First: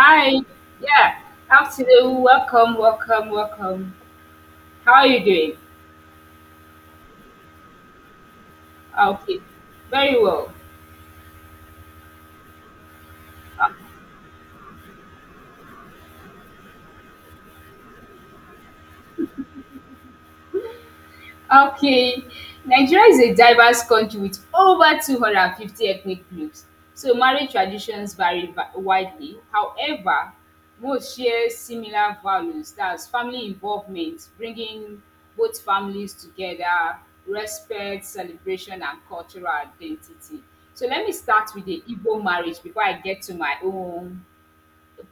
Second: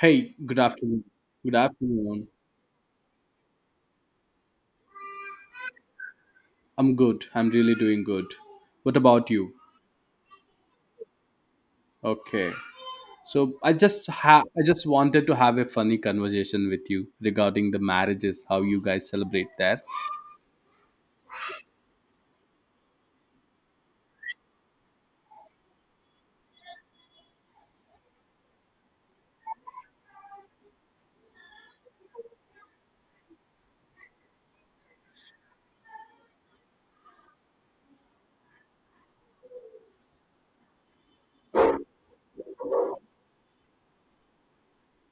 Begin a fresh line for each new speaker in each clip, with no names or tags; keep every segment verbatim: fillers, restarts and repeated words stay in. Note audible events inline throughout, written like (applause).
Hey, good afternoon.
Yeah.
Good
Afternoon.
afternoon.
Welcome, welcome, welcome. How are you doing?
I'm good. I'm really doing good. What
Ah,
about
okay.
you?
Very well.
Okay. So I just ha- I just wanted to have a funny conversation with you regarding the marriages, how you guys celebrate that.
Okay, Nigeria is a diverse country with over two hundred fifty ethnic groups, so marriage traditions vary va- widely. However, most share similar values, that's family involvement, bringing both families together, respect, celebration, and cultural identity. So let me start with the Igbo marriage before I get to my own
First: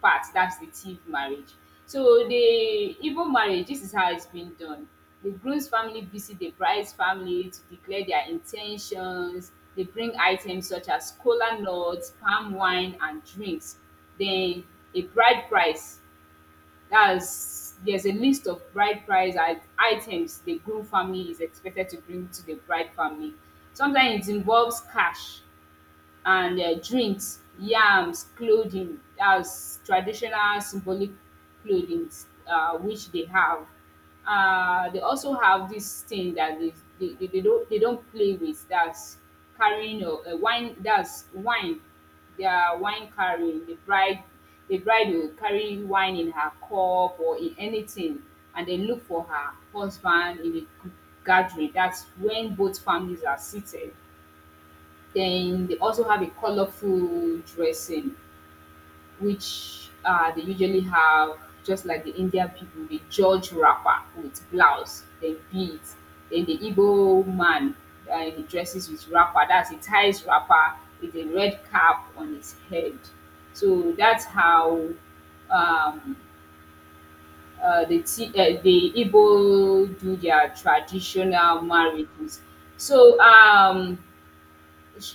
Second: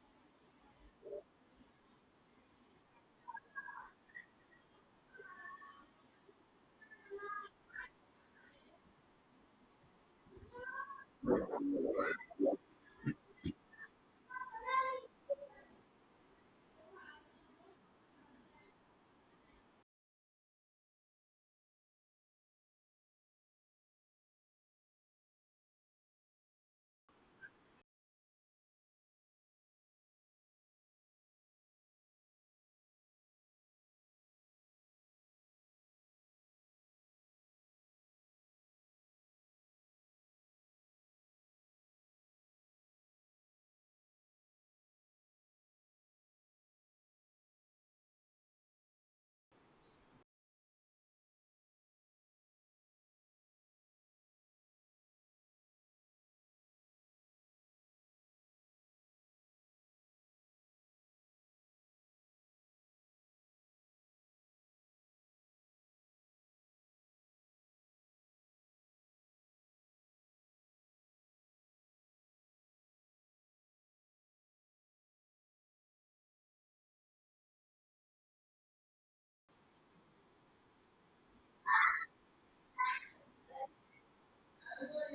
part, that's the thief marriage. So the Igbo marriage, this is how it's been done. The groom's family visit the bride's family to declare their intentions. They bring items such as kola nuts, palm wine and drinks. Then a bride price. That's, there's a list of bride price i- items the groom family is expected to bring to the bride family. Sometimes it involves cash and uh, drinks, yams, clothing. That's traditional symbolic clothing uh, which they have. Uh, they also have this thing that they, they, they, they don't, they don't play with. That's carrying a, a wine. That's wine. Their wine, carrying the bride. The bride will carry wine in her cup or in anything, and they look for her husband in the gathering. That's when both families are seated. Then they also have a colorful dressing, which uh, they usually have, just like the Indian people, the George wrapper with blouse, then beads. Then the Igbo man, uh, he dresses with wrapper. That's a ties wrapper with a red cap on his head. So that's how um, uh, the T- uh, the Igbo do their traditional marriages. So um,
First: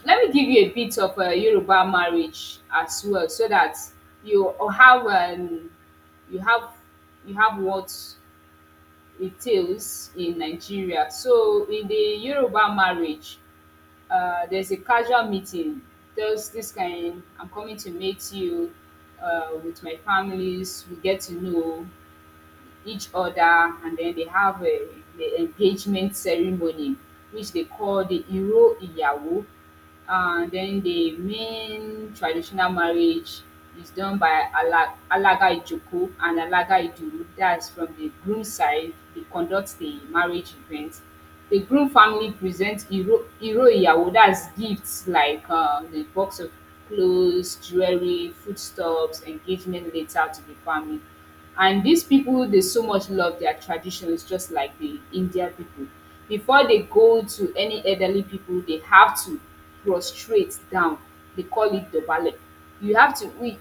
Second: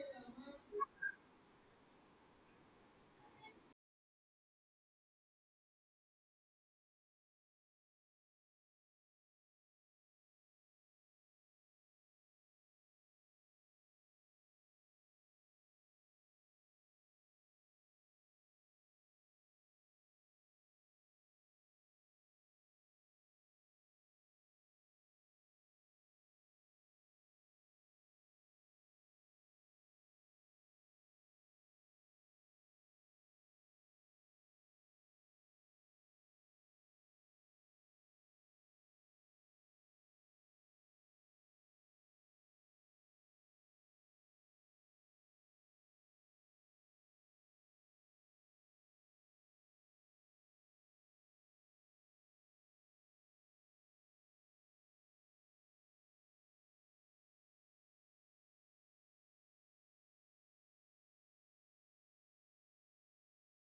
let me give you a bit of uh, Yoruba marriage as well, so that you or have um, you have you have what it entails in Nigeria. So in the Yoruba marriage, uh, there's a casual meeting. There's this kind. I'm coming to meet you uh, with my families. We get to know each other, and then they have a, the engagement ceremony, which they call the iro iyawo, and then the main traditional marriage is done by Ala- alaga Ijoku and alaga iduru. That's from the groom side, they conduct the marriage event. The groom family presents iro iro iyawo, that's gifts like uh, the box of clothes, jewelry, foodstuffs, engagement letter to the family. And these people, they so much love their traditions, just like the India people. Before they go to any elderly people, they have to prostrate down. They call it dobale. You have to we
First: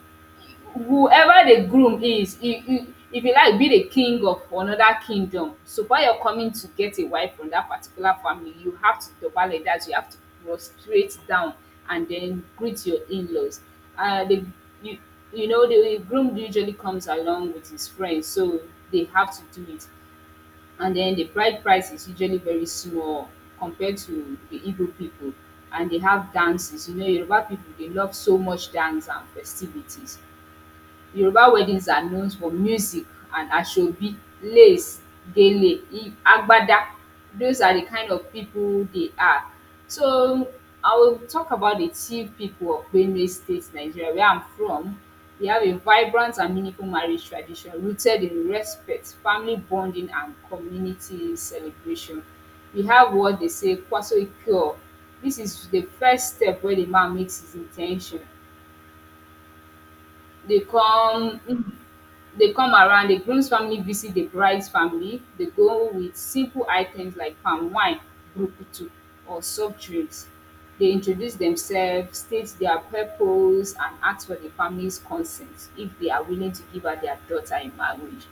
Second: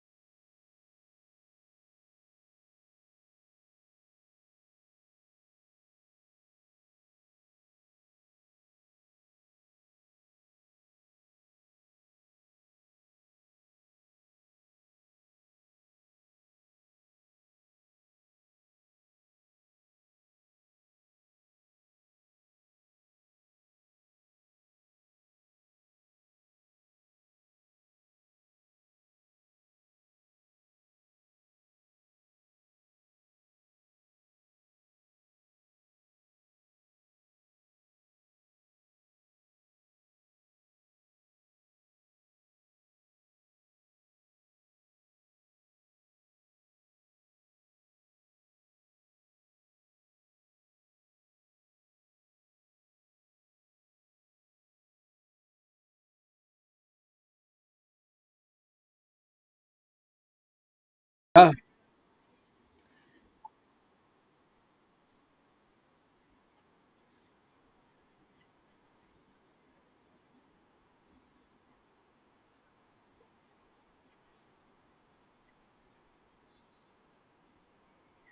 Whoever the groom is, if you if you like be the king of another kingdom, so while you're coming to get a wife from that particular family, you have to dobale that. You have to prostrate down and then greet your in-laws. uh, the you, you know, the groom usually comes along with his friends, so they have to do it. And then the bride price is usually very small compared to the Igbo people. And they have dances. You know, Yoruba people, they love so much dance and festivities. Yoruba weddings are known for music and asoebi, lace, gele, i- agbada. Those are the kind of people they are. So I will talk about the chief people of Benue State, Nigeria, where I'm from. They have a vibrant and meaningful marriage tradition rooted in respect, family bonding, and community celebration. We have what they say, Kwaso Ikeo. This is the first step where the man makes his intention. They come,
Yeah,
mm, they come around, the groom's family visit the bride's family. They go with simple items like palm wine, brukutu, or soft drinks. They introduce themselves, state their purpose, and ask for the family's consent if they are willing to give her, their daughter, in marriage.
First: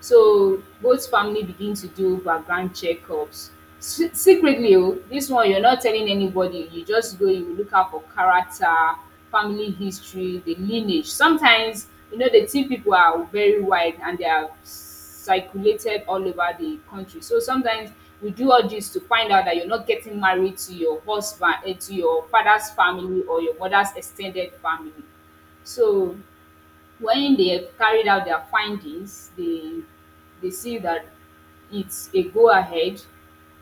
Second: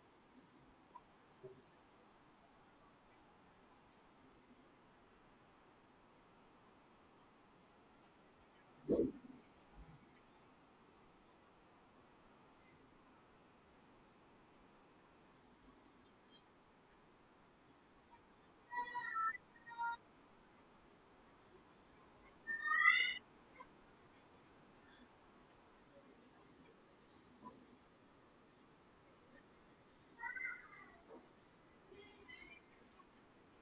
So both family begin to do background checkups. Se- secretly, oh, this one you're not telling anybody, you just go, you look out for character, family history, the lineage. Sometimes, you know, the tea people are very wide and they are circulated all over the country, so sometimes we do all this to find out that you're not getting married to your husband, eh, to your father's family or your mother's extended family. So when they have carried out their findings, they they see that it's a go ahead,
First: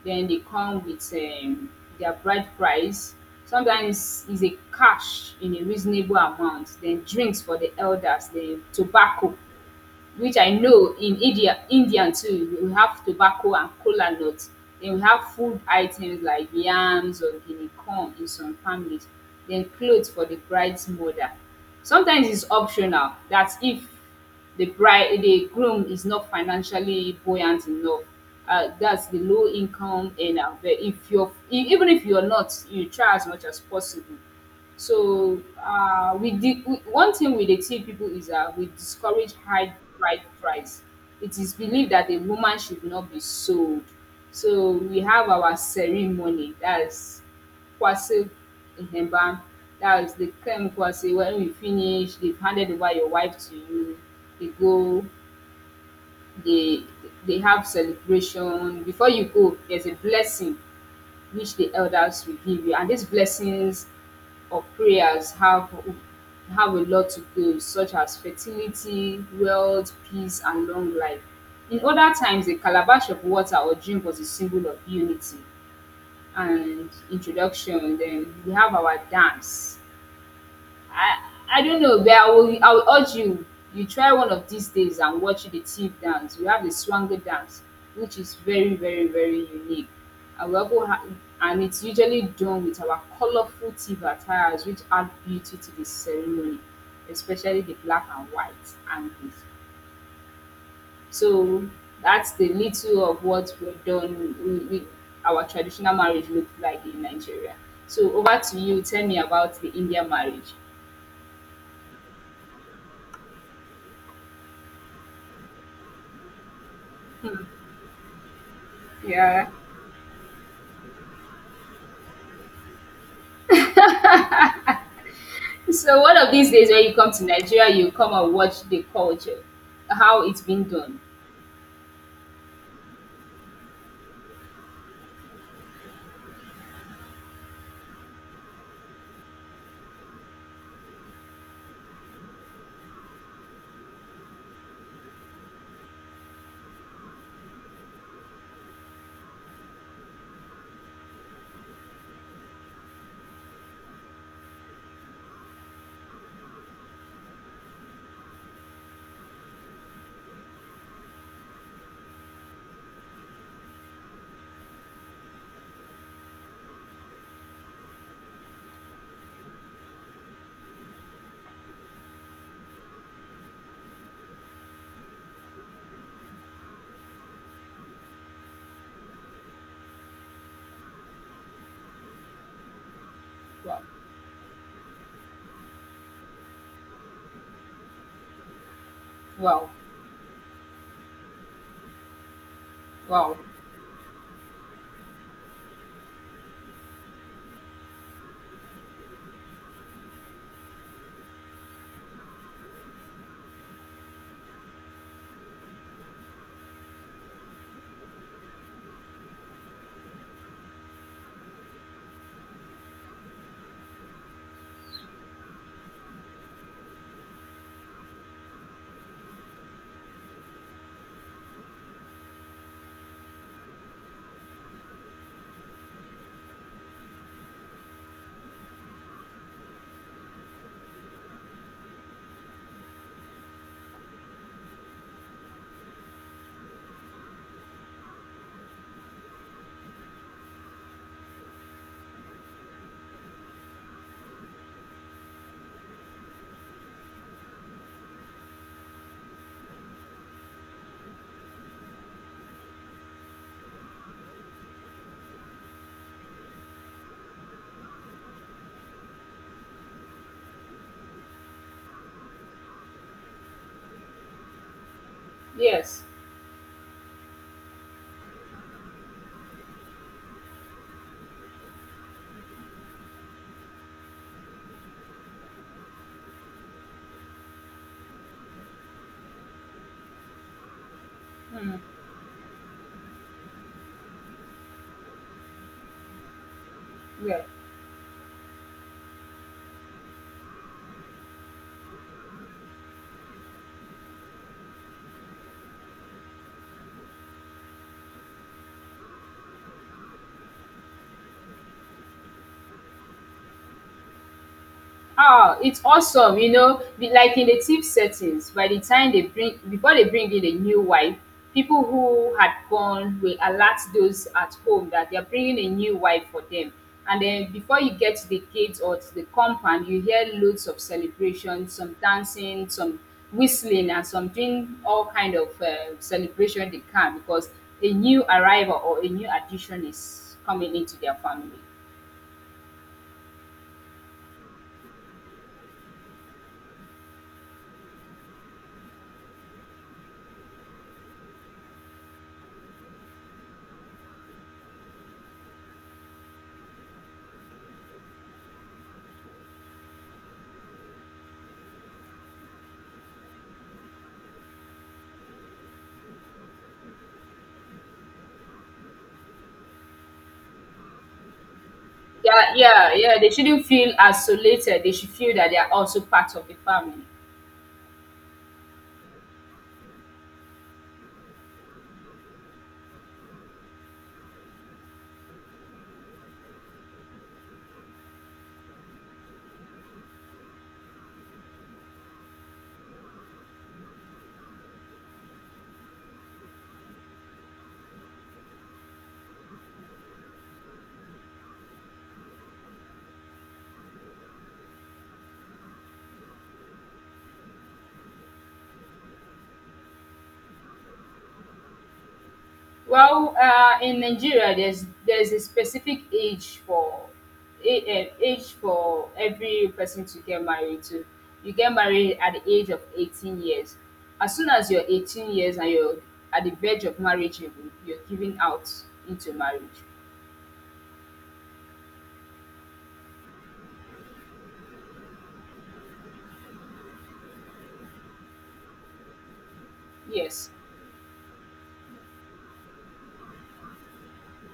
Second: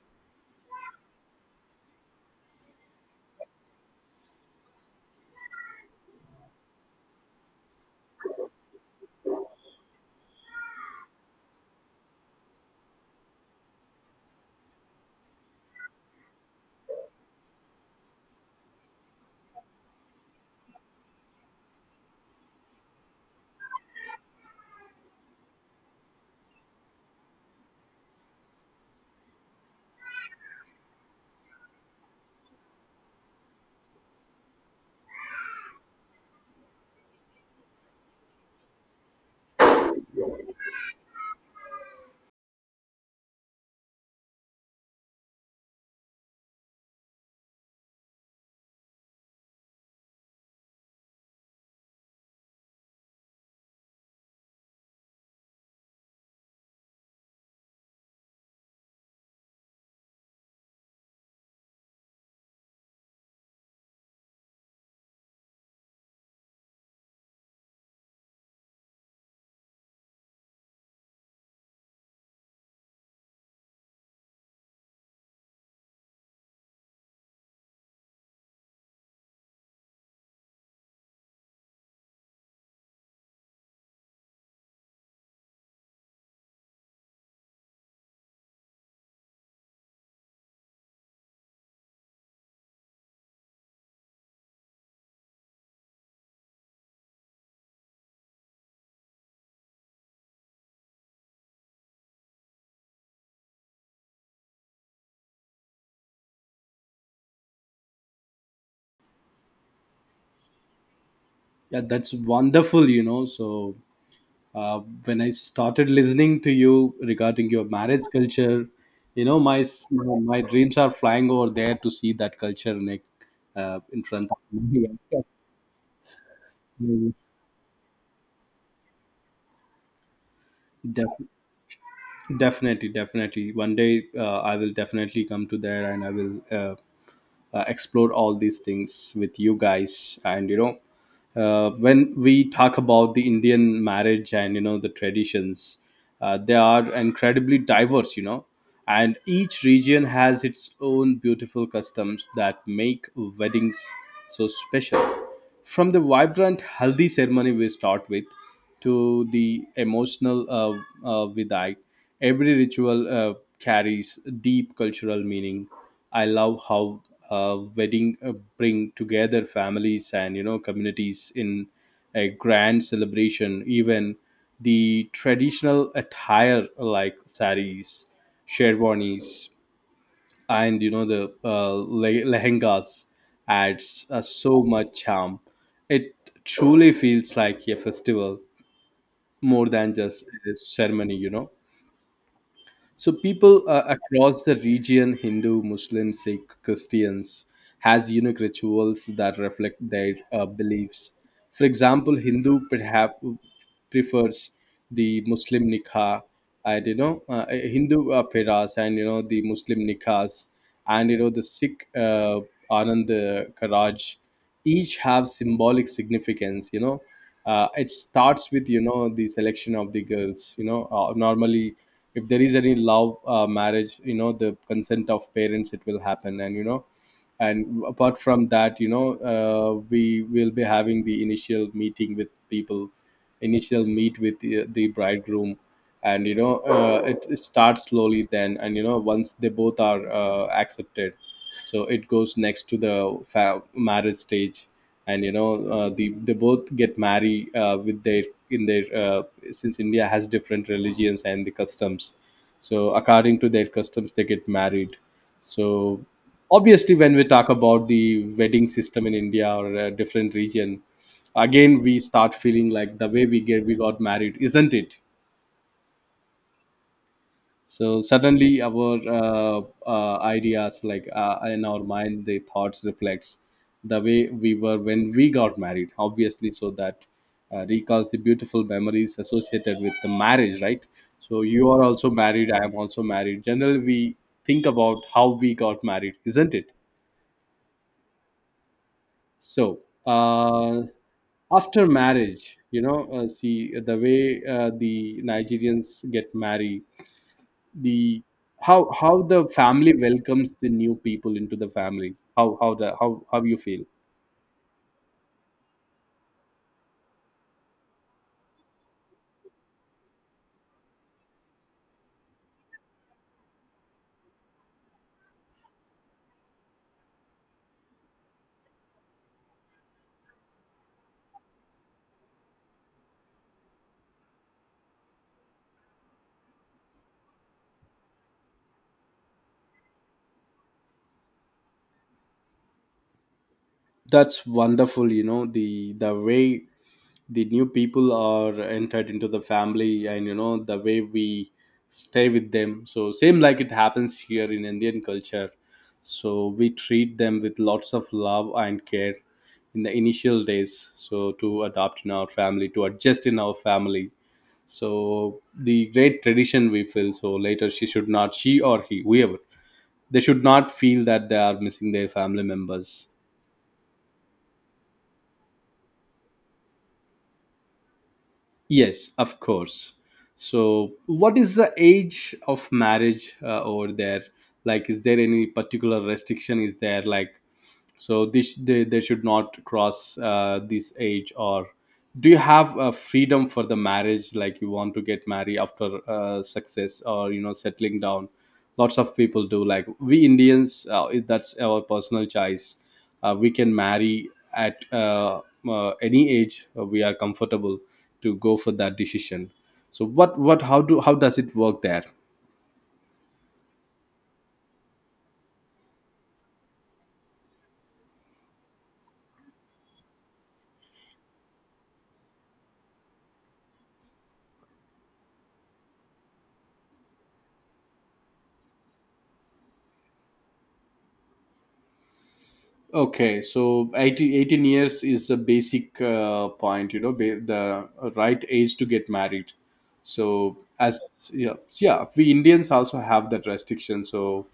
then they come with um, their bride price. Sometimes is a cash in a reasonable amount, then drinks for the elders, then tobacco, which I know in India, Indian too, we have tobacco and kola nut. Then we have food items like yams or guinea corn in some families. Then clothes for the bride's mother. Sometimes it's optional. That's if the bride, the groom is not financially buoyant enough. Uh, that's the low income earner. But if you're, e- even if you're not, you try as much as possible. So uh, we did we, one thing we dey tell people is that we discourage high bride price. It is believed that a woman should not be sold. So we have our ceremony, that's Kwase Ihemba. That is the Kem Kwase. When we finish, they've handed over your wife to you. They go, they they have celebration. Before you go, there's a blessing which the elders will give you. And these blessings or prayers have have a lot to do, such as fertility, wealth, peace, and long life. In other times, a calabash of water or drink was a symbol of unity and introduction. Then we have our dance. I I don't know, but I will I will urge you, you try one of these days and watch the Tiv dance. We have the Swanger dance, which is very very very unique. And we also ha And it's usually done with our colorful Tiv attires, which add beauty to the ceremony, especially the black and white angles. So that's the little of what we're done we we our traditional marriage look like in Nigeria. So over to you, tell me about the Indian marriage.
yeah, that's wonderful. You know, so uh, when I started listening to you regarding your marriage culture, you know,
Yeah.
my s- my dreams are flying over there to see that culture in, a- uh, in front of me. (laughs) Yes.
So one of these days when you
mm,
come to Nigeria, you come and watch the culture, how it's been done.
Definitely, definitely. One day, uh, I will definitely come to there and I will uh, uh, explore all these things with you guys. And, you know, uh, when we talk about the Indian marriage and, you know, the traditions, uh, they are incredibly diverse, you know, and each region has its own beautiful customs that make weddings so special. From the vibrant Haldi ceremony we start with, to the emotional uh, uh, Vidai. Every ritual uh, carries deep cultural meaning. I love how uh, wedding uh, bring together families and, you know, communities in a grand celebration. Even the traditional attire like saris, sherwanis, and, you know, the uh, le- lehengas
Wow,
adds uh, so much charm. It truly feels like a festival more
wow,
than just a ceremony, you know. So
wow.
people uh, across the region, Hindu, Muslim, Sikh, Christians, has unique rituals that reflect their uh, beliefs. For example, Hindu perhaps prefers the Muslim nikah, and, you know, uh, Hindu uh, peras, and, you know, the Muslim nikas, and, you know, the Sikh uh, Anand uh, Karaj, each have symbolic significance. You know, uh, it starts with, you know, the selection of the girls. You know, uh, normally if there is any love uh, marriage, you know, the consent of parents, it will happen. And, you know, and apart from that, you know, uh, we will be having the initial meeting with people, initial meet with the, the bridegroom. And, you know, uh, it, it starts slowly then, and, you know, once they both are uh, accepted, so it goes next to the fa- marriage stage. And, you know, uh, the, they both get married uh, with their in their uh, since india has different religions and the customs, so according to their customs they get married. So obviously when we talk about the wedding system in india or a different region, again we start feeling like the way we get we got married, isn't it?
Yes.
So suddenly our uh, uh, ideas, like, uh, in our mind the thoughts reflects the way we were when we got married obviously, so that uh, recalls the beautiful memories associated with the marriage, right? So you
Hmm.
are also married, I am also married, generally we think about how we got married, isn't it?
Yeah.
So uh, after marriage, you know, uh, see uh, the way uh, the nigerians get married. The how how the family welcomes the new people into the family, how how the how how you feel.
Oh, it's awesome, you know, be- like in the tip settings, by the time they bring before they bring in a new wife, people who had gone will alert those at home that they're bringing a new wife for them. And then before you get to the gate or to the compound, you hear loads of celebration, some dancing, some whistling, and some doing all kind of uh, celebration they can, because a new arrival or a new addition is coming into their family.
That's wonderful, you know, the the way the new people are entered into the family, and, you know, the way we stay with them, so same like it happens here in indian culture. So we treat them with lots of love and care in the initial days, so to adopt in our family, to adjust in our family. So the great tradition we feel, so later she should not, she or he whoever, they should not feel that they are missing their family
Yeah, yeah,
members.
yeah. They shouldn't feel isolated. They should feel that they are also part of the family.
Yes, of course. So, what is the age of marriage uh, over there? Like, is there any particular restriction? Is there like so this they, they should not cross uh, this age, or do you have a freedom for the marriage, like you want to get married after uh, success or, you know, settling down, lots of people do, like we indians, uh, it- that's our personal choice. Uh, we can marry at uh, uh, any age uh, we are comfortable to go for that decision. So what what how do how does it work there?
Well, uh, in Nigeria, there's there's a specific age for a- uh, age for every person to get married to. You get married at the age of eighteen years. As soon as you're eighteen years and you're at the verge of marriage, you're you're giving out into marriage.
Okay, so eighteen eighteen years is a basic uh, point, you know, ba- the right age to get married.
Yes.
So, as yeah, so yeah, we Indians also have that restriction. So,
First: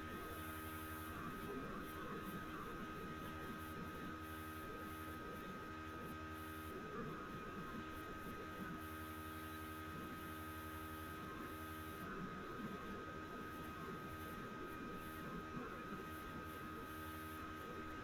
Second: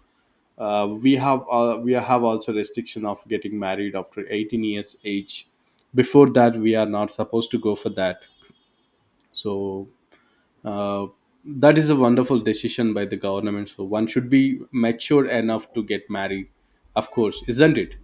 uh, we have uh, we have also restriction of getting married after eighteen years age. Before that, we are not supposed to go for that. So, uh, that is a wonderful decision by the government. So, one should be mature enough to get married, of course, isn't it?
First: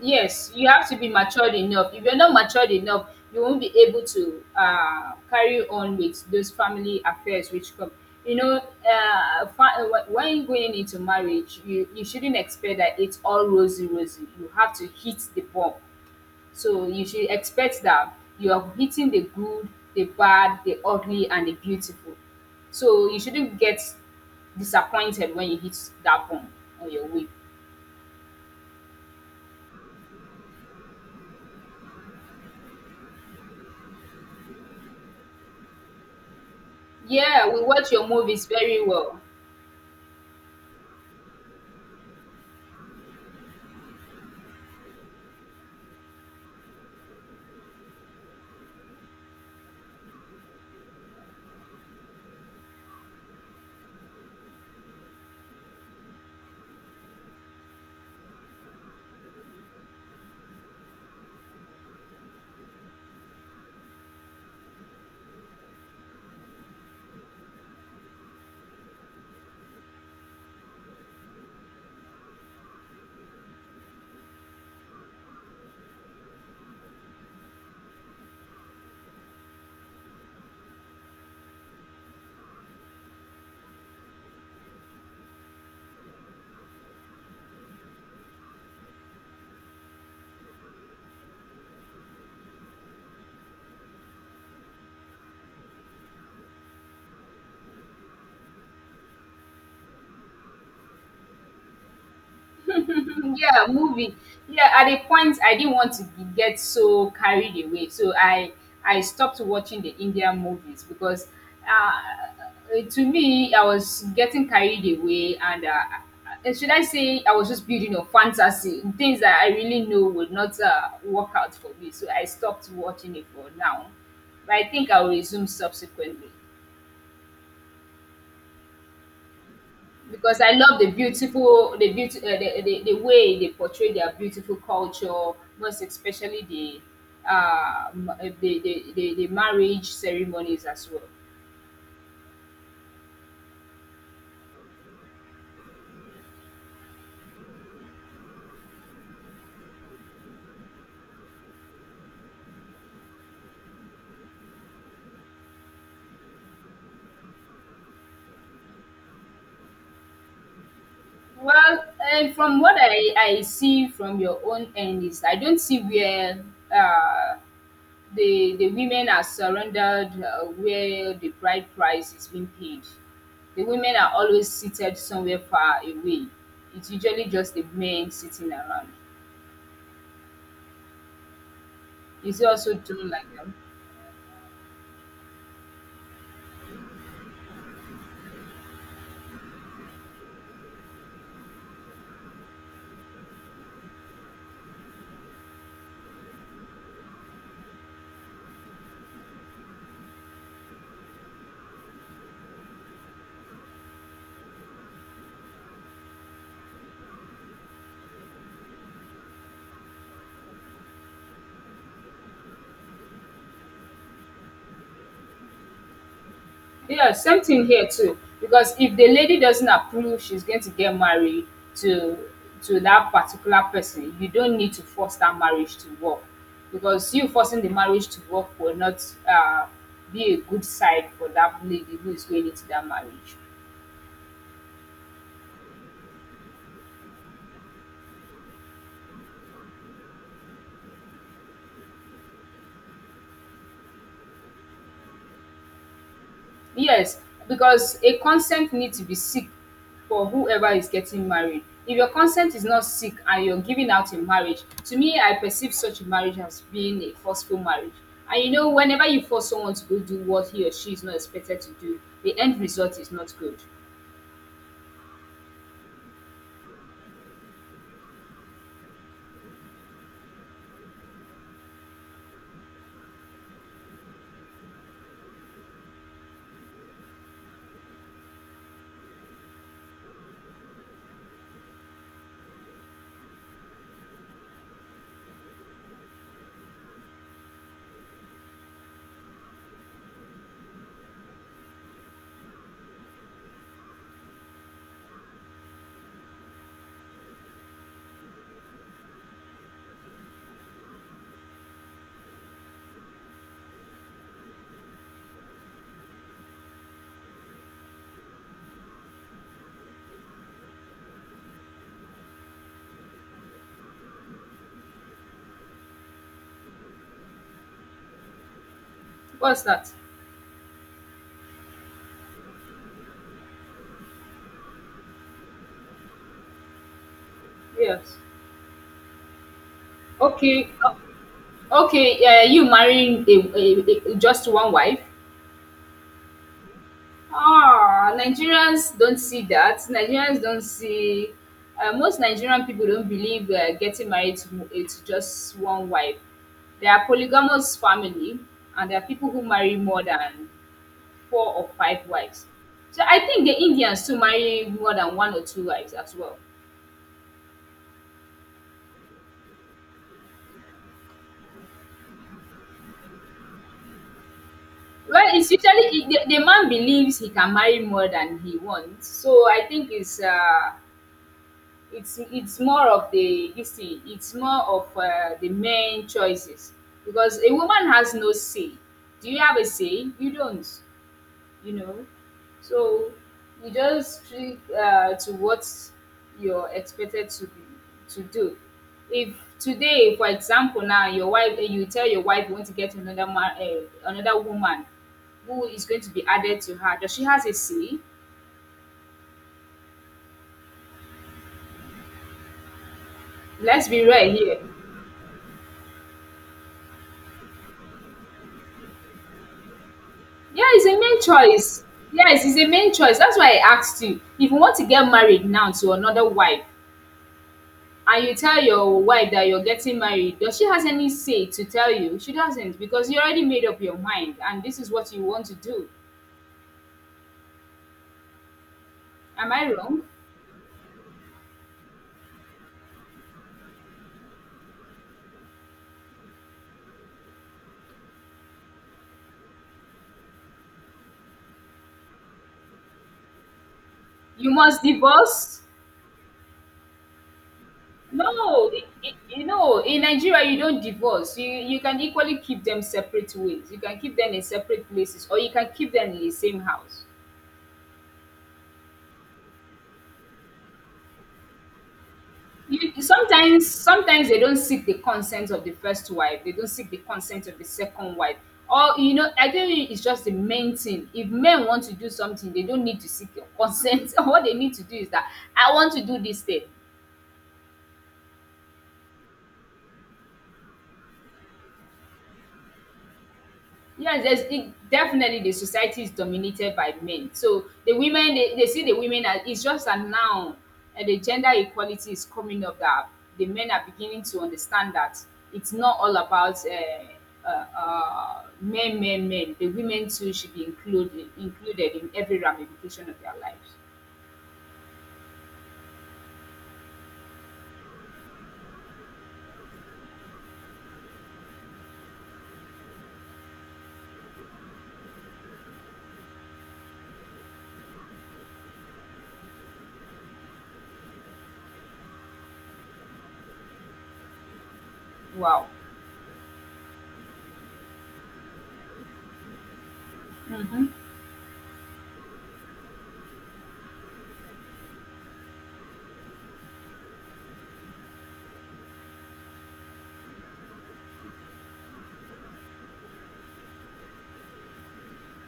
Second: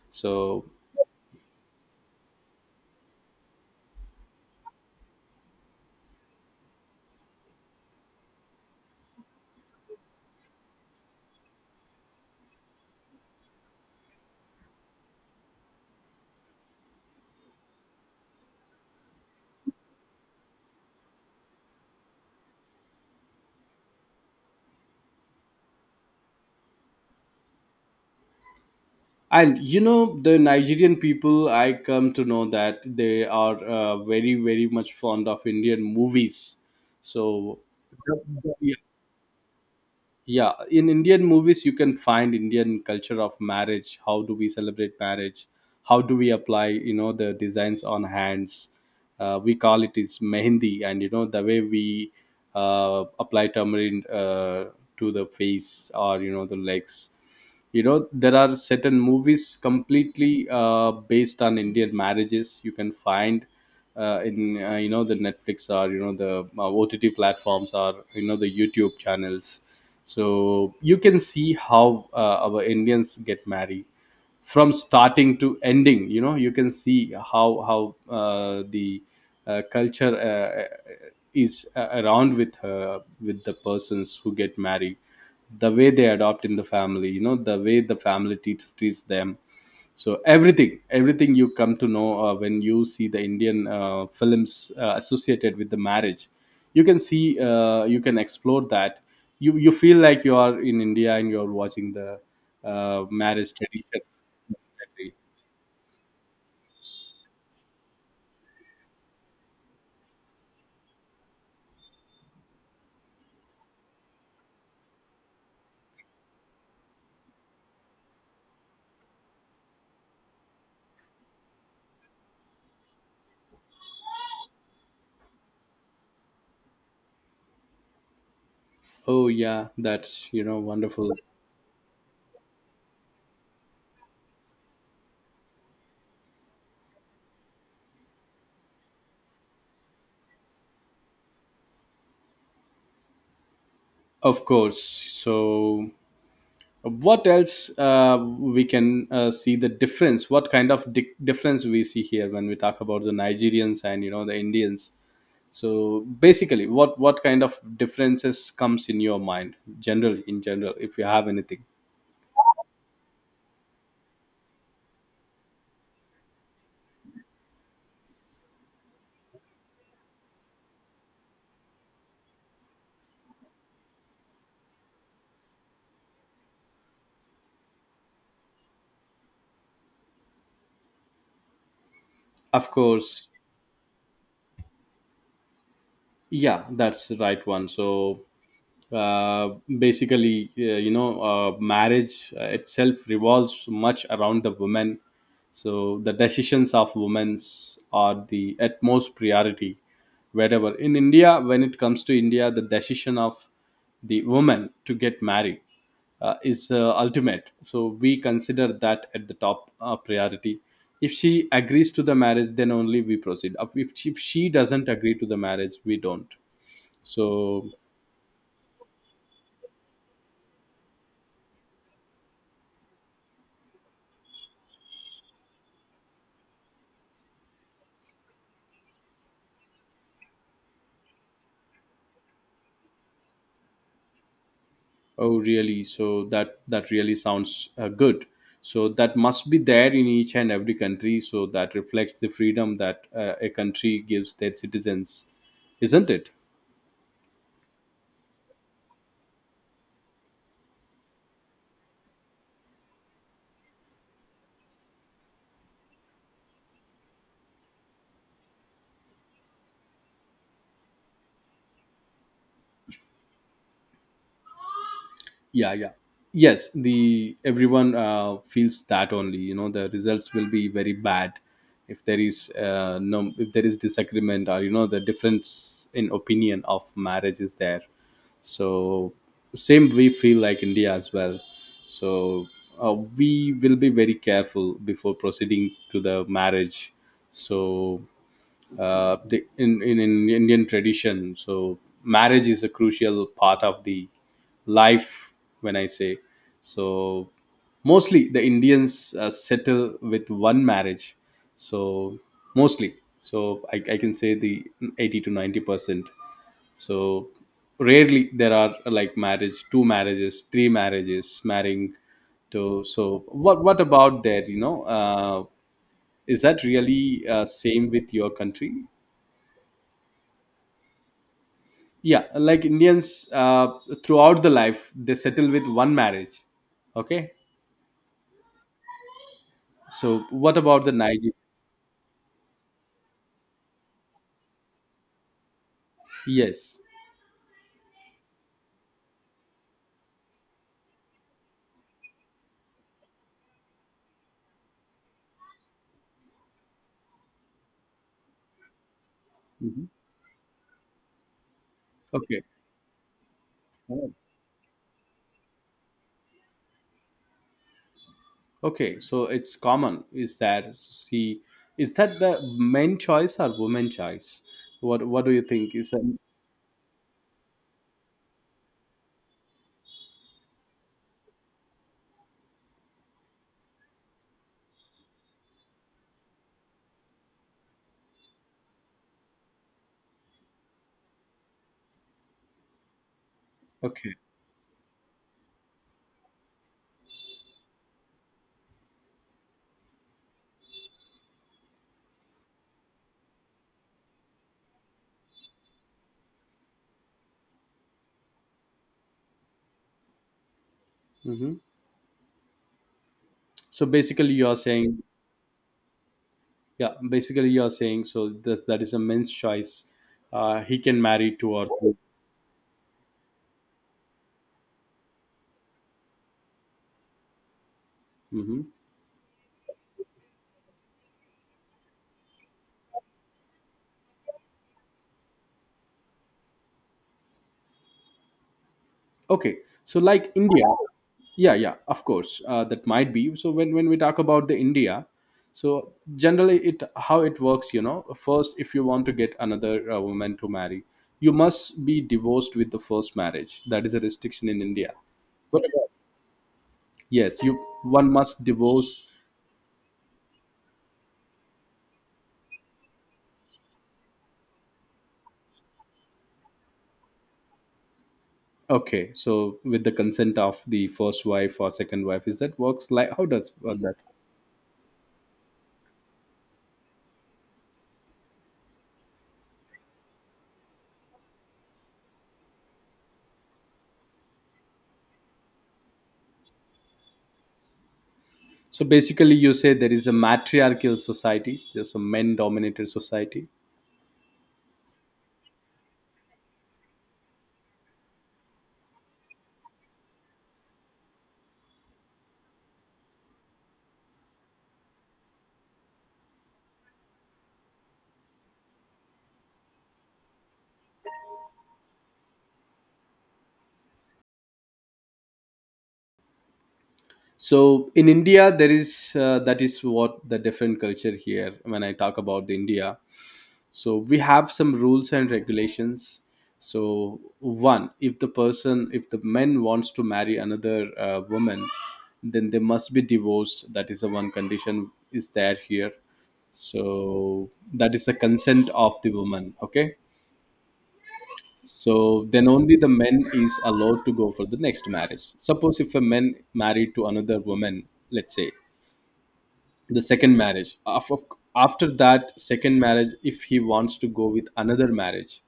Yes,
So
you have to be matured enough. If you're not matured enough, you won't be able to uh, carry on with those family affairs which come. You know, uh, fa- wh- when going into marriage, you, you shouldn't expect that it's all rosy, rosy. You have to hit the ball. So you should expect that you are hitting the good, the bad, the ugly, and the beautiful. So you shouldn't get disappointed when you hit that bomb on your way.
and, you know, the nigerian people, I come to know that they are uh, very, very much fond of indian movies.
Yeah,
So
we watch your movies
yeah,
very well.
yeah, in indian movies you can find indian culture of marriage, how do we celebrate marriage, how do we apply, you know, the designs on hands, uh, we call it is mehendi, and, you know, the way we uh, apply tamarind uh, to the face or, you know, the legs. You know, there are certain movies completely uh, based on indian marriages, you can find uh, in uh, you know, the netflix, or, you know, the uh, ott platforms, or, you know, the youtube channels. So you can see how uh, our indians get married from starting to ending, you know, you can see how how uh, the uh, culture uh, uh, is uh, around with her with the persons who get married, the way they adopt in the family, you know, the way the family treats treats them. So everything, everything you come to know uh, when you see the indian uh, films uh, associated with the marriage, you can see uh, you can explore that. you you feel like you are in india and you're watching the uh,
(laughs)
marriage
Yeah,
tradition.
movie. Yeah, at a point I didn't want to be, get so carried away, so I I stopped watching the Indian movies, because uh, uh, to me I was getting carried away. And Uh, uh, should I say I was just building a fantasy, things that I really know would not uh, work out for me. So I stopped watching it for now. But I think I'll resume subsequently.
Oh yeah, that's,
Because
you
I
know,
love the
wonderful.
beautiful, the beauty, uh, the, the, the way they portray their beautiful culture, most especially the um, uh, the, the, the, the marriage ceremonies as well.
Of course. So what else uh, we can uh, see the difference, what kind of di- difference we see here when we talk about the nigerians and, you know, the indians. So basically what what kind of differences comes in your mind generally, in general, if you have anything.
Well, and from what I, I see from your own end is I don't see where uh, the the women are surrendered, uh, where the bride price is being paid. The women are always seated somewhere far away. It's usually just the men sitting around. Is he
Of
also doing
course.
like them?
Yeah, that's the right one. So uh, basically, uh, you know uh, marriage uh, itself revolves much around the women, so the decisions of women are the utmost priority. Wherever in india, when it comes to india, the decision of the woman to get married uh, is uh, ultimate, so we consider that at the top uh, priority. If she agrees to the marriage, then only we proceed. If she, if she doesn't agree to the marriage, we don't.
Yeah, same thing
So
here too. Because if the lady doesn't approve, she's going to get married to to that particular person. You don't need to force that marriage to work, because you forcing the marriage to work will not uh, be a good side for that lady who is going into that marriage.
oh, really? So that, that really sounds uh, good. So that must be there in each and every country. So that reflects the freedom that uh, a country gives their citizens, isn't it?
Yes, because a consent need to be seek for whoever is getting married. If your consent is not seek and you're giving out in marriage, to me, I perceive such a marriage as being a forceful marriage. And you know, whenever you force someone to go do what he or she is not expected to do, the end result is not good.
Yeah, yeah, yes the everyone uh, feels that only, you know, the results will be very bad if there is uh, no, if there is disagreement, or, you know, the difference in opinion of marriage is there. So same we feel like india as well. So uh, we will be very careful before proceeding to the marriage. So uh, the, in, in in Indian tradition. So marriage is a crucial part of the life. When I say so, mostly the Indians uh, settle with one marriage. So mostly, so I, I can say the eighty to ninety percent. So rarely there are uh, like marriage, two marriages, three marriages, marrying to. So what what about that? You know, uh, is that really uh, same with your country?
What's that?
Yeah, like indians uh, throughout the life they settle with one marriage. Okay.
Yes.
So what
Okay.
about the
uh,
niger.
Okay. Uh, you marrying a, a, a, just one wife?
Yes.
Ah, Nigerians don't see that. Nigerians don't see uh, most Nigerian people don't believe uh, getting married to, mo- eh, to just one wife. There are polygamous family, and there are people who marry
Hmm.
more than four or five
Okay.
wives. So I think the Indians
Oh.
too marry more than one or two wives as well.
Okay, so it's common, is that see, is that the men choice or women choice, what what
Well,
do you
it's
think, is
usually
that?
the, the man believes he can marry more than he wants. So I think it's uh, it's it's more of the this thing it's more of uh, the men choices because a woman has no say. Do you have a say? You don't, you know. So you
Okay.
just stick uh, to what you're expected to be, to do. If today for example now your wife, eh, you tell your wife you want to get another man, uh, another woman who is going to be added to her, does she has a say?
Hmm. So
Let's be real
basically you are
here.
saying, yeah basically you are saying so that, that is a men's choice, uh,
Yeah,
he
it's a
can
main
marry two or
choice.
three.
Yes, it's a main choice. That's why I asked you. If you want to get married now to another wife, and you
Hmm.
tell your wife that you're getting married, does she has any say to tell you? She doesn't, because you already made up your mind and this is what you want to do. Am
Okay.
I
So
wrong?
like india. Yeah, yeah, of course, uh, that might be. So when when we talk about the india, so generally it how it works, you know, first if you want to get another uh, woman to marry, you must be divorced with the first marriage, that is a restriction
You
in
must
india.
divorce?
What about? Yes, you, one must
No, I-
divorce.
I- You know, in Nigeria you don't divorce. You you can equally keep them separate ways. You can keep them in separate places or you can keep them in the same house.
Okay, so with the consent of the first wife or second wife, is that works,
You,
like how does
sometimes
work that?
sometimes they don't seek the consent of the first wife, they don't seek the consent of the second wife, or you know, I think it's just the main thing. If men want to do something, they don't need to seek your consent. (laughs) What they need to do is that I want to do this thing.
So basically you say there is a matriarchal society, there's a men dominated society.
Yes, there's, it definitely, the society is dominated by men. So the women, they, they see the women as it's just that now, and the gender equality is coming up, that the men are beginning to understand that it's not all about uh, uh, uh, men, men, men. The women too should be included included in every ramification of their lives.
So in India, there is uh, that is what the different culture here when I talk about the India. So we have some rules and regulations. So one, if the person, if the man wants to marry another uh, woman, then they must be divorced. That is the one condition is there
Wow.
here. So that is the consent of the woman. Okay.
Mhm.
So then only the men is allowed to go for the next marriage. Suppose if a man married to another woman, let's say the second marriage, Af- after that second marriage, if he wants to go with another marriage,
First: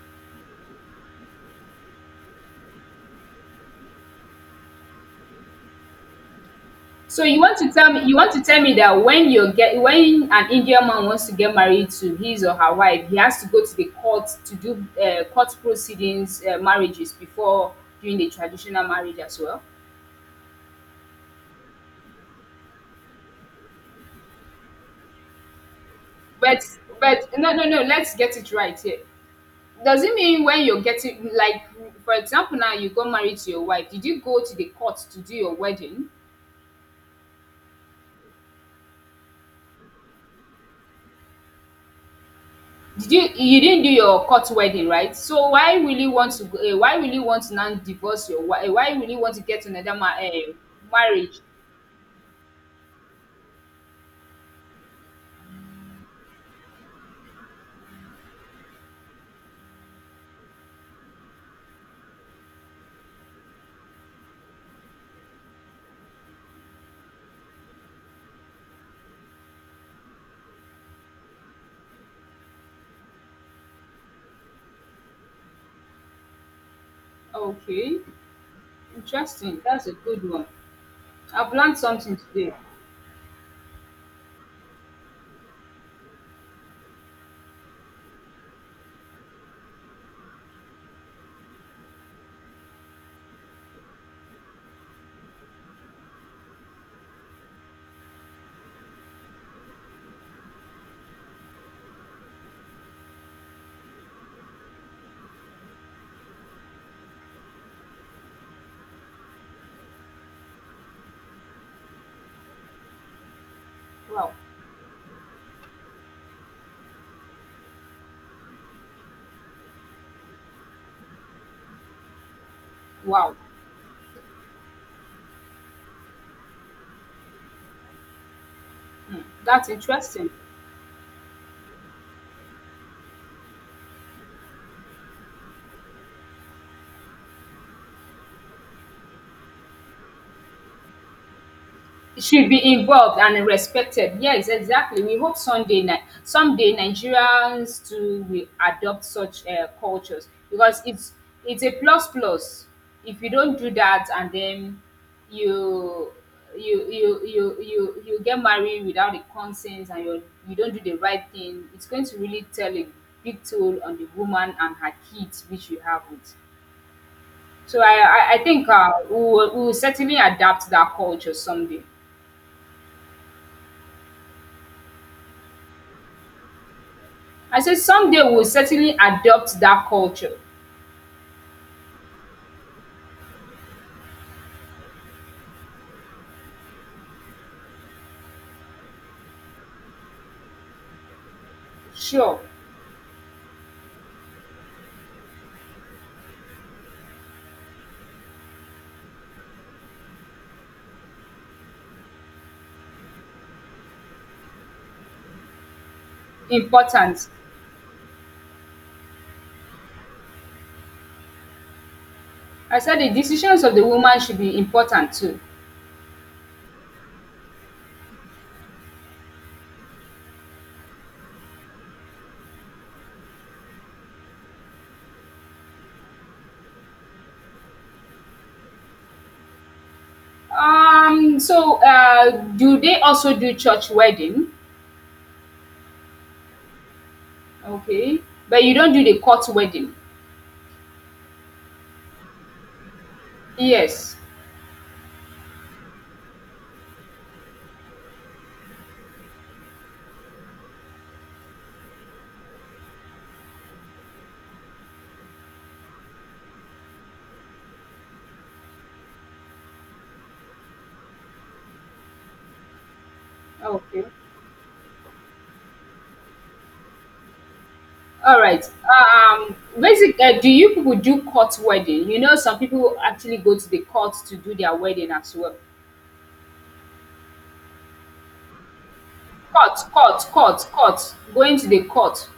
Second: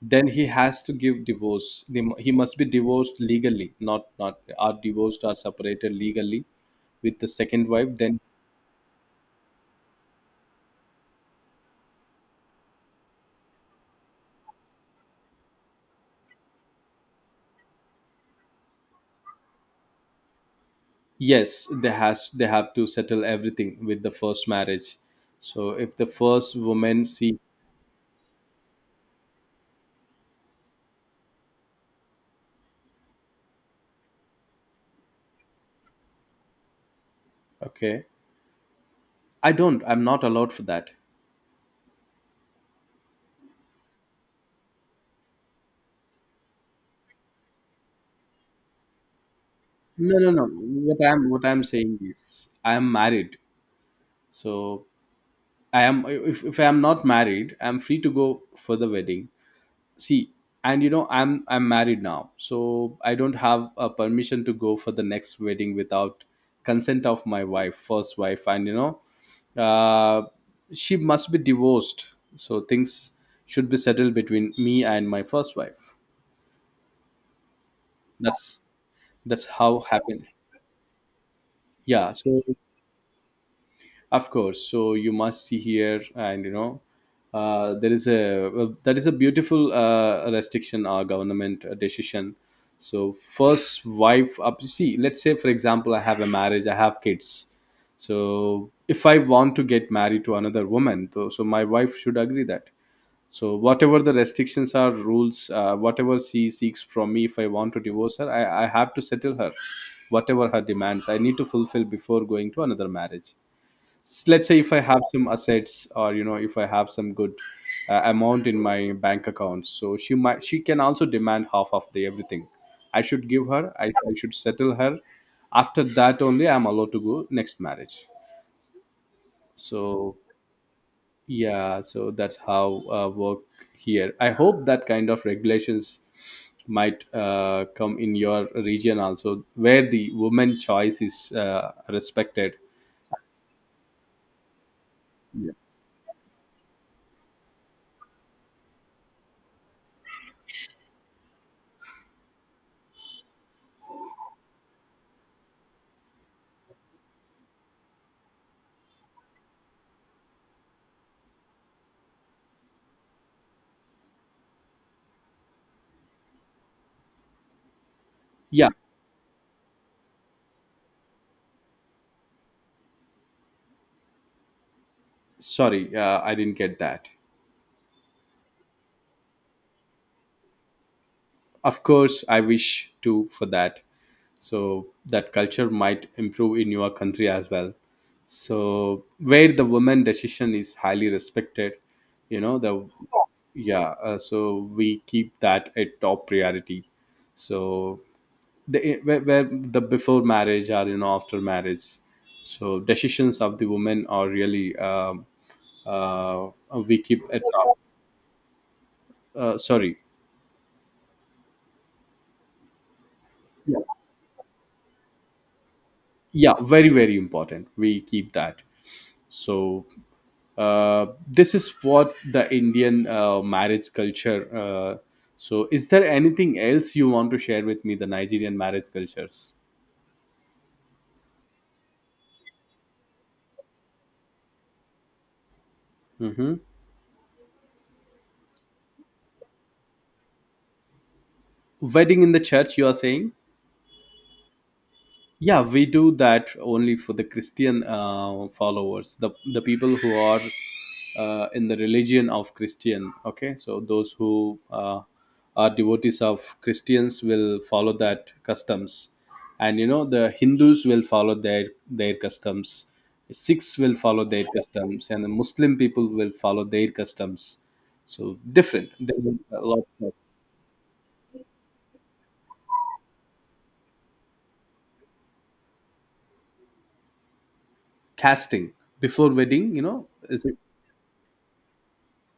then he has to give divorce. The- he must be divorced legally, not not are divorced or separated legally with
So
the
you want
second
to
wife.
tell me, you
Then
want to tell me that when you get, when an Indian man wants to get married to his or her wife, he has to go to the court to do, uh, court proceedings, uh, marriages before doing the traditional marriage as well?
yes, they has they have to settle everything with the first marriage. So if the first
But
woman,
but
see.
no, no, no, let's get it right here. Does it mean when you're getting like, for example, now you got married to your wife, did you go to the court to do your wedding?
Okay, I don't, I'm not allowed for that.
Did you, you didn't do your court wedding, right? So why will you want to go, eh, why will you want to now divorce your wi eh, why will you want to get another ma
No no no
eh,
What I'm,
marriage?
what I'm saying is I'm married. So I am, if, if I am not married, I'm free to go for the wedding. See, and you know, I'm I'm married now, so I don't have a permission to go for the next wedding without consent of my wife, first wife, and you know, uh, she must be divorced, so things should be settled between me and my first wife.
Okay,
That's that's
interesting.
how
That's a
happened.
good one. I've learned
Yeah,
something
so
today.
of course. So you must see here, and you know, uh, there is a, well, that is a beautiful uh, restriction or government uh, decision. So first wife up. See, let's say for example, I have a marriage, I have kids. So if I want to get married to another woman, so, so my wife should agree that. So whatever the restrictions are, rules, uh, whatever she seeks from me, if I want to divorce her, I, I have to settle her, whatever her demands. I need to fulfill before going to another marriage. S-
Wow,
let's say if I have some assets, or you know, if I have some good uh, amount in my bank account, so she might she can also demand half of the everything. I should
wow.
give her. i, I should settle her. After that only I'm allowed to go next marriage.
Hmm, that's
So
interesting.
yeah, so that's how uh, work here. I hope that kind of regulations might uh, come in your region also, where the woman choice is uh,
Should
respected.
be involved and respected. Yes, exactly. We hope
Yeah.
someday, Ni- someday Nigerians too will adopt such uh, cultures, because it's it's a plus plus. If you don't do that and then you you you you you, you get married without a consent and you, you don't do the right thing, it's going to really tell a big toll on the woman and her kids which you have with. So I I, I
Yeah.
think uh, we, will, we will certainly adapt that culture someday.
Sorry, uh, I didn't get that.
I said someday we'll certainly adopt that culture.
Of course, I wish too for that. So that culture might improve in your country as well. So where the woman decision is highly respected,
Sure,
you know the, yeah. Uh, so we keep that a top priority. So the eh, where, where the before marriage, or you know, after marriage, so decisions of the women are really um, uh, we keep
important.
at top. Uh, sorry,
I said the decisions of the woman should be important too.
yeah, very very important. We keep that. So uh, this is what the Indian uh, marriage culture. Uh, so is there anything else you want to share with me? The Nigerian marriage cultures.
Um, so uh, do they also do church wedding?
Hmm.
Okay, but you don't do the court wedding.
Wedding in the church, you are saying?
Yes.
Yeah, we do that only for the Christian uh, followers, the the people who are uh, in the religion of Christian. Okay, so those who uh, are devotees of Christians will follow that customs. And you know, the Hindus will follow their their customs, Sikhs will
Okay.
follow their customs, and the Muslim people will follow their customs. So
All right.
different, there is
Um,
a lot of
basically, uh, do you people do court wedding? You know, some people actually go to the court to do their wedding as well.
casting before wedding,
Court,
you know,
court,
is it?
court, court. Going to the court,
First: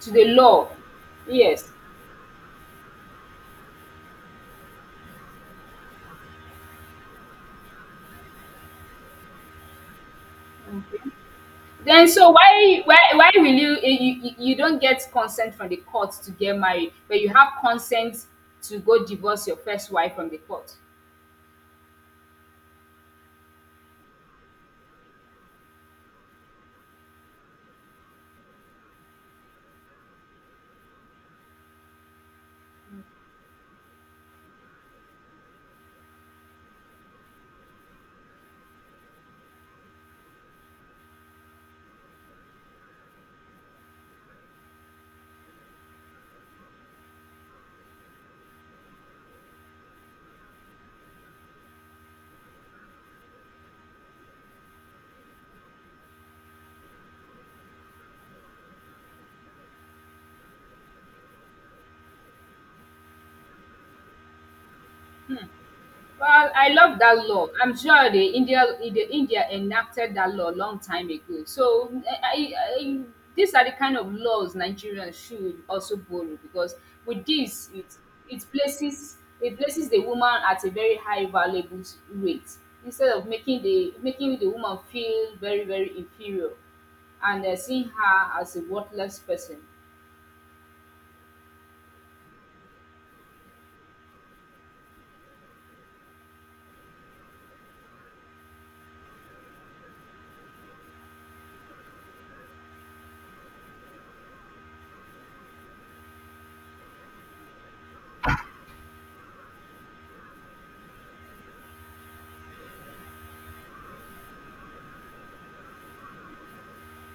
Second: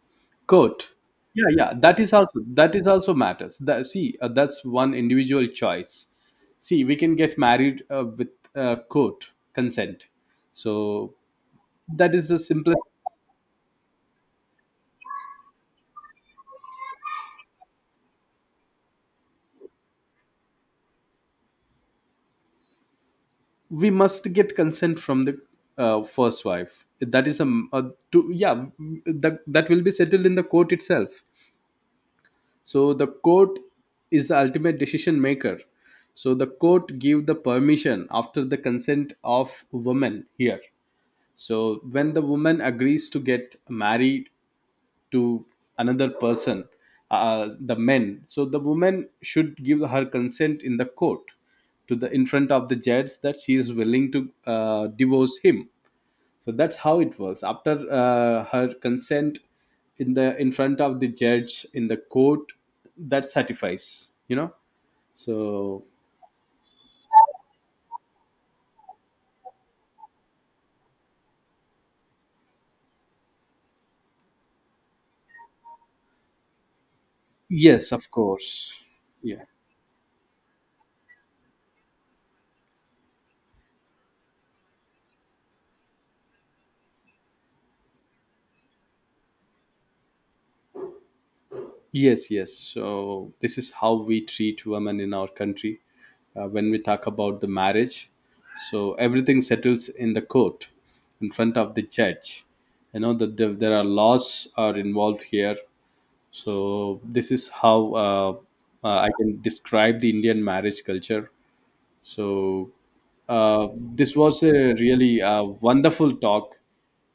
to the law.
Court. Yeah,
Yes.
yeah. That is also, that is also matters. That, see, uh, that's one individual choice. See, we can get married uh, with uh, quote consent.
Okay.
So
Then
that is
so
the simplest.
why why why will you you you you don't get consent from the court to get married, but you have consent to go divorce your first wife from the court.
We must get consent from the uh, first wife. That is a, m- a to, yeah. That that will be settled in the court itself. So the court is the ultimate decision maker. So the court give the permission after the consent of women here. So when the woman agrees to get married to another person, uh, the men, so the woman should give her consent in the court, to the in front of the judge, that she is willing to uh, divorce him. So that's how it works. After uh, her consent in the, in front of the judge in the court, that satisfies. You know. So
Well, I love that law. I'm sure the India, the India enacted that law a long time ago. So I, I, these are the kind of laws Nigerians should also borrow because with this, it
yes, of
it
course.
places,
Yeah.
it places the woman at a very high valuable rate, instead of making the, making the woman feel very very inferior and uh, seeing her as a worthless person.
Yes, yes. So this is how we treat women in our country. Uh, when we talk about the marriage, so everything settles in the court, in front of the judge. You know that there there are laws are involved here. So this is how uh, uh, I can describe the Indian marriage culture. So uh, this was a really uh, wonderful talk.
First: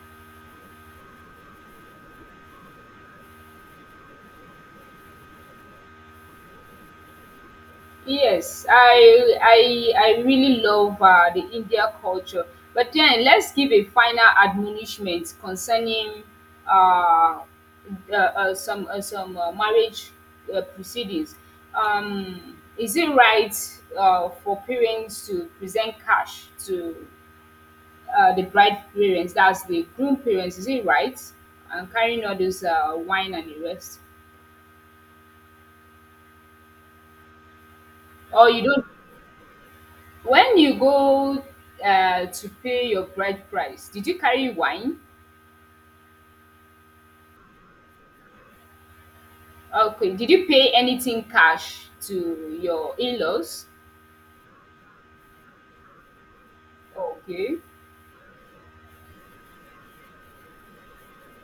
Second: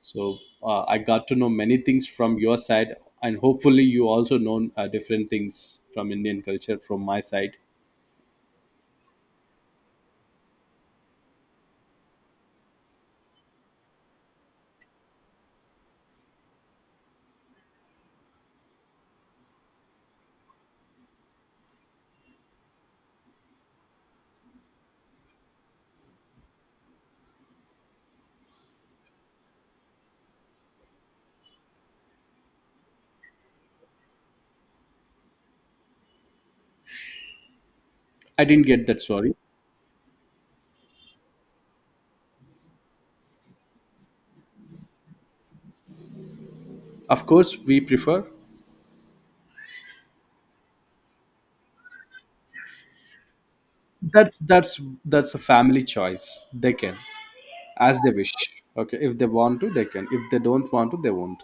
So uh, I got to know many things from your side, and hopefully you also know uh, different things from Indian culture from my side.
Yes, I I I really love uh, the India culture. But then let's give a final admonishment concerning uh, uh, uh, some uh, some uh, marriage uh, proceedings. Um, is it right uh, for parents to present cash to uh, the bride parents? That's the groom parents. Is it right? And carrying all those uh, wine and the rest,
I
or you
didn't
don't?
get that. Sorry.
When you go uh, to pay your bride price, did you carry wine?
Of course, we prefer.
Okay. Did you pay anything cash to your in-laws?
That's that's that's a family choice. They can
Okay.
as they wish. Okay, if they want to, they can. If they don't want to, they won't.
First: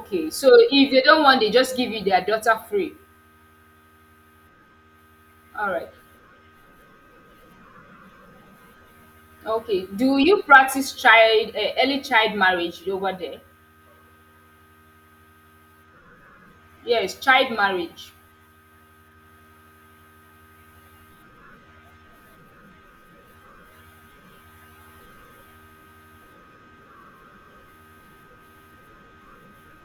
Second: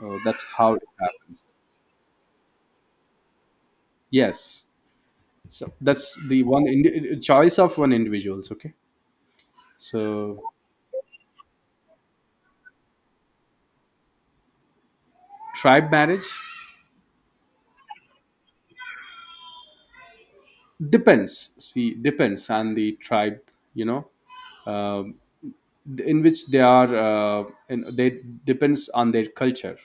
So that's
So
how it
if they don't
happens.
want, they just give you their daughter free.
Yes.
All
So
right.
that's the one indi- choice of one individuals. Okay.
Okay. Do
So
you practice child uh, early child marriage over there?
tribe marriage,
Yes, child marriage.
depends, see, depends on the tribe, you know, um, th- in which they are uh, in, they depends on their culture.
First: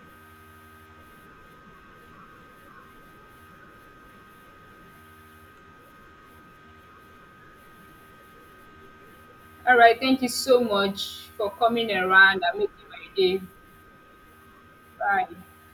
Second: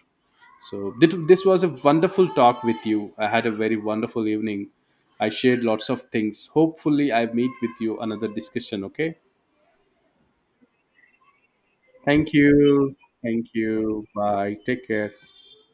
So thi- this was a wonderful talk with you. I had a very wonderful evening. I shared lots of things. Hopefully I meet with you another discussion. Okay,
All right. Thank you so much for coming
thank
around and making
you.
my day.
Thank you. Bye, take care.
Bye.